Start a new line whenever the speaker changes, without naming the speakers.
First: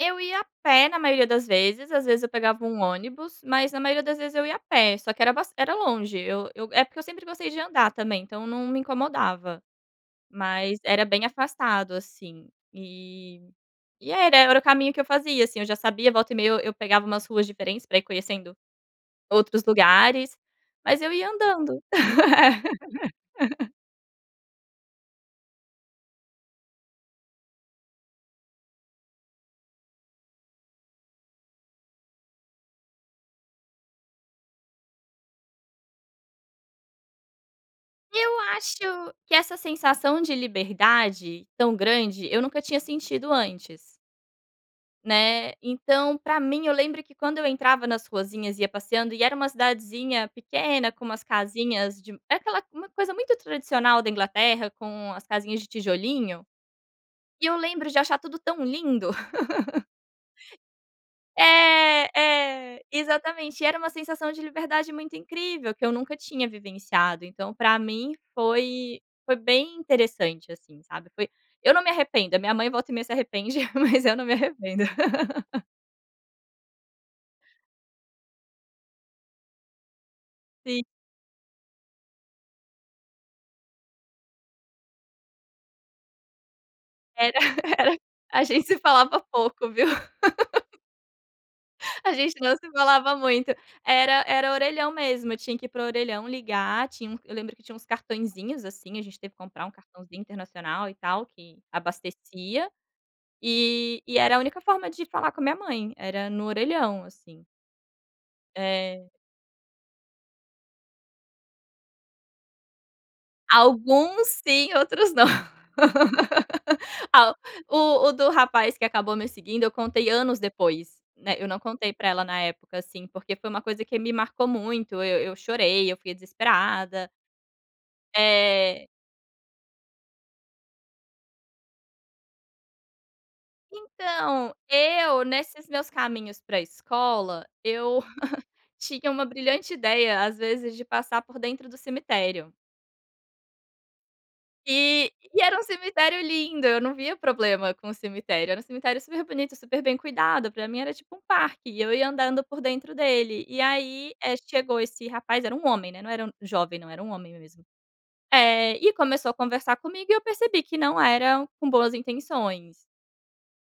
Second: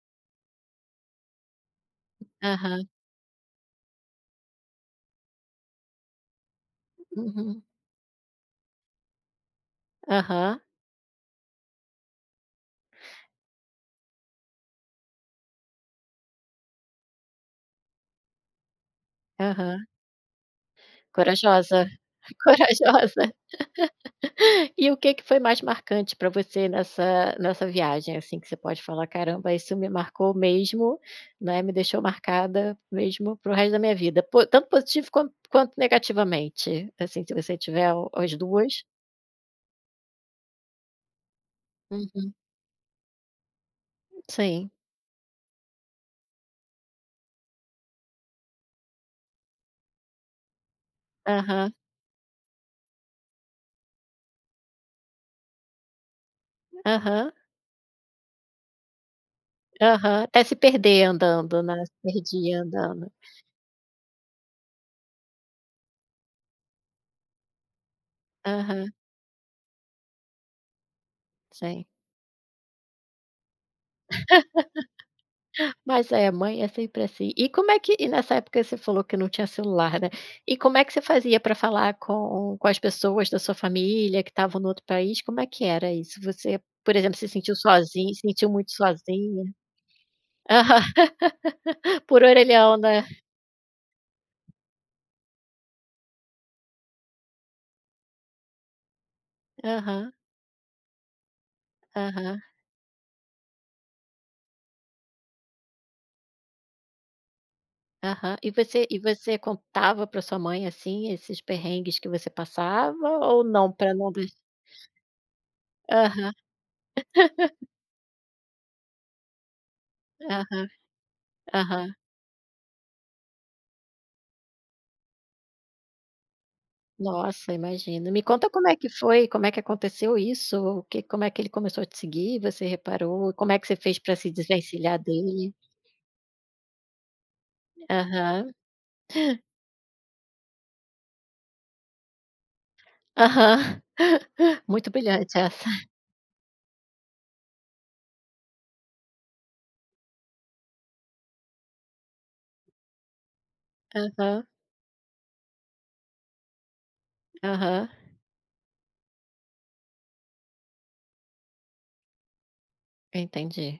Eu ia a pé na maioria das vezes, às vezes eu pegava um
Aham.
ônibus, mas na maioria das vezes, eu ia a pé, só que bas era longe, eu eu é porque, eu sempre gostei de
Uhum.
andar também, então, não me incomodava,
Aham.
mas era bem afastado, assim, e e era era o caminho que eu fazia, assim, eu já sabia. Volta e meia eu eu pegava umas ruas diferentes, para ir conhecendo, outros
Aham.
lugares, mas eu ia andando.
Corajosa, corajosa! E o que que foi mais marcante pra você nessa nessa viagem, assim, que você pode falar: "Caramba, isso me marcou mesmo, né, me deixou marcada mesmo, para o resto da minha vida, po tanto positivo quanto quanto negativamente? Assim, se você tiver o as
Eu acho
2.
que essa sensação de liberdade tão grande,
Uhum.
eu nunca tinha sentido antes.
Sim.
Né, então para mim, eu lembro que quando eu entrava nas ruazinhas, ia passeando e era uma cidadezinha pequena, com umas
Aham.
casinhas de é aquela, uma coisa muito tradicional da Inglaterra, com as casinhas de tijolinho,
Aham.
e eu lembro de achar tudo tão lindo.
Aham, ate se perder andando, né, se
É,
perdia
é,
andando.
exatamente, e era uma sensação de liberdade muito incrível, que eu nunca tinha vivenciado, então, para mim
Aham.
foi foi bem interessante, assim, sabe, foi eu não
Sim.
me arrependo, a minha mãe volta e meia se arrepende, mas eu não me arrependo.
Mas é, mãe é sempre, assim. E como é que e nessa época você falou que não tinha celular, né, e como é
Sim.
que você fazia, para falar com com as pessoas da sua família, que estavam no outro país, como é que era isso? Você, por exemplo, se
Era
sentiu
era,
sozinha, se
a
sentiu
gente
muito
se falava
sozinha
pouco, viu. A
por
gente não se
orelhão né.
falava muito, era era orelhão mesmo, eu tinha que ir para o orelhão ligar, tinha um eu lembro que tinha uns cartaõezinhos, assim, a gente teve que comprar um
Aham.
cartãozinho internacional, e tal, que
Aham.
abastecia, e e era a única forma de falar com a minha mãe, era no orelhão, assim.
Aham, e você e
É.
você contava para sua mãe, assim, esses perrengues que você passava ou não para não
Alguns
des
sim, outros não,
Aham.
ah, o o do rapaz que acabou me seguindo, eu contei anos
Aham,
depois, né, eu não contei
aham.
para ela na época, assim, porque foi uma coisa que me marcou muito, eu eu chorei, eu fui desesperada.
Nossa, imagina, me conta como é
Eh.
que foi, como é que aconteceu isso, o que como é que ele começou a te seguir, você reparou, como é que você fez para se
Então,
desvencilhar
eu
dele?
nesses meus caminhos para escola, eu
Aham.
tinha uma brilhante ideia, às vezes, de passar por dentro do cemitério.
Aham, muito
E
brilhante
e era um
essa.
cemitério lindo, eu não via problema com o cemitério, era um cemitério super bonito, super bem cuidado, para mim era tipo um parque, e eu ia andando por dentro dele, e aí, eh,
Aham.
chegou esse rapaz, era um homem, né, não era jovem, não, era um homem mesmo,
Aham.
eh, e começou a conversar comigo e eu percebi que não era com boas intenções.
Entendi.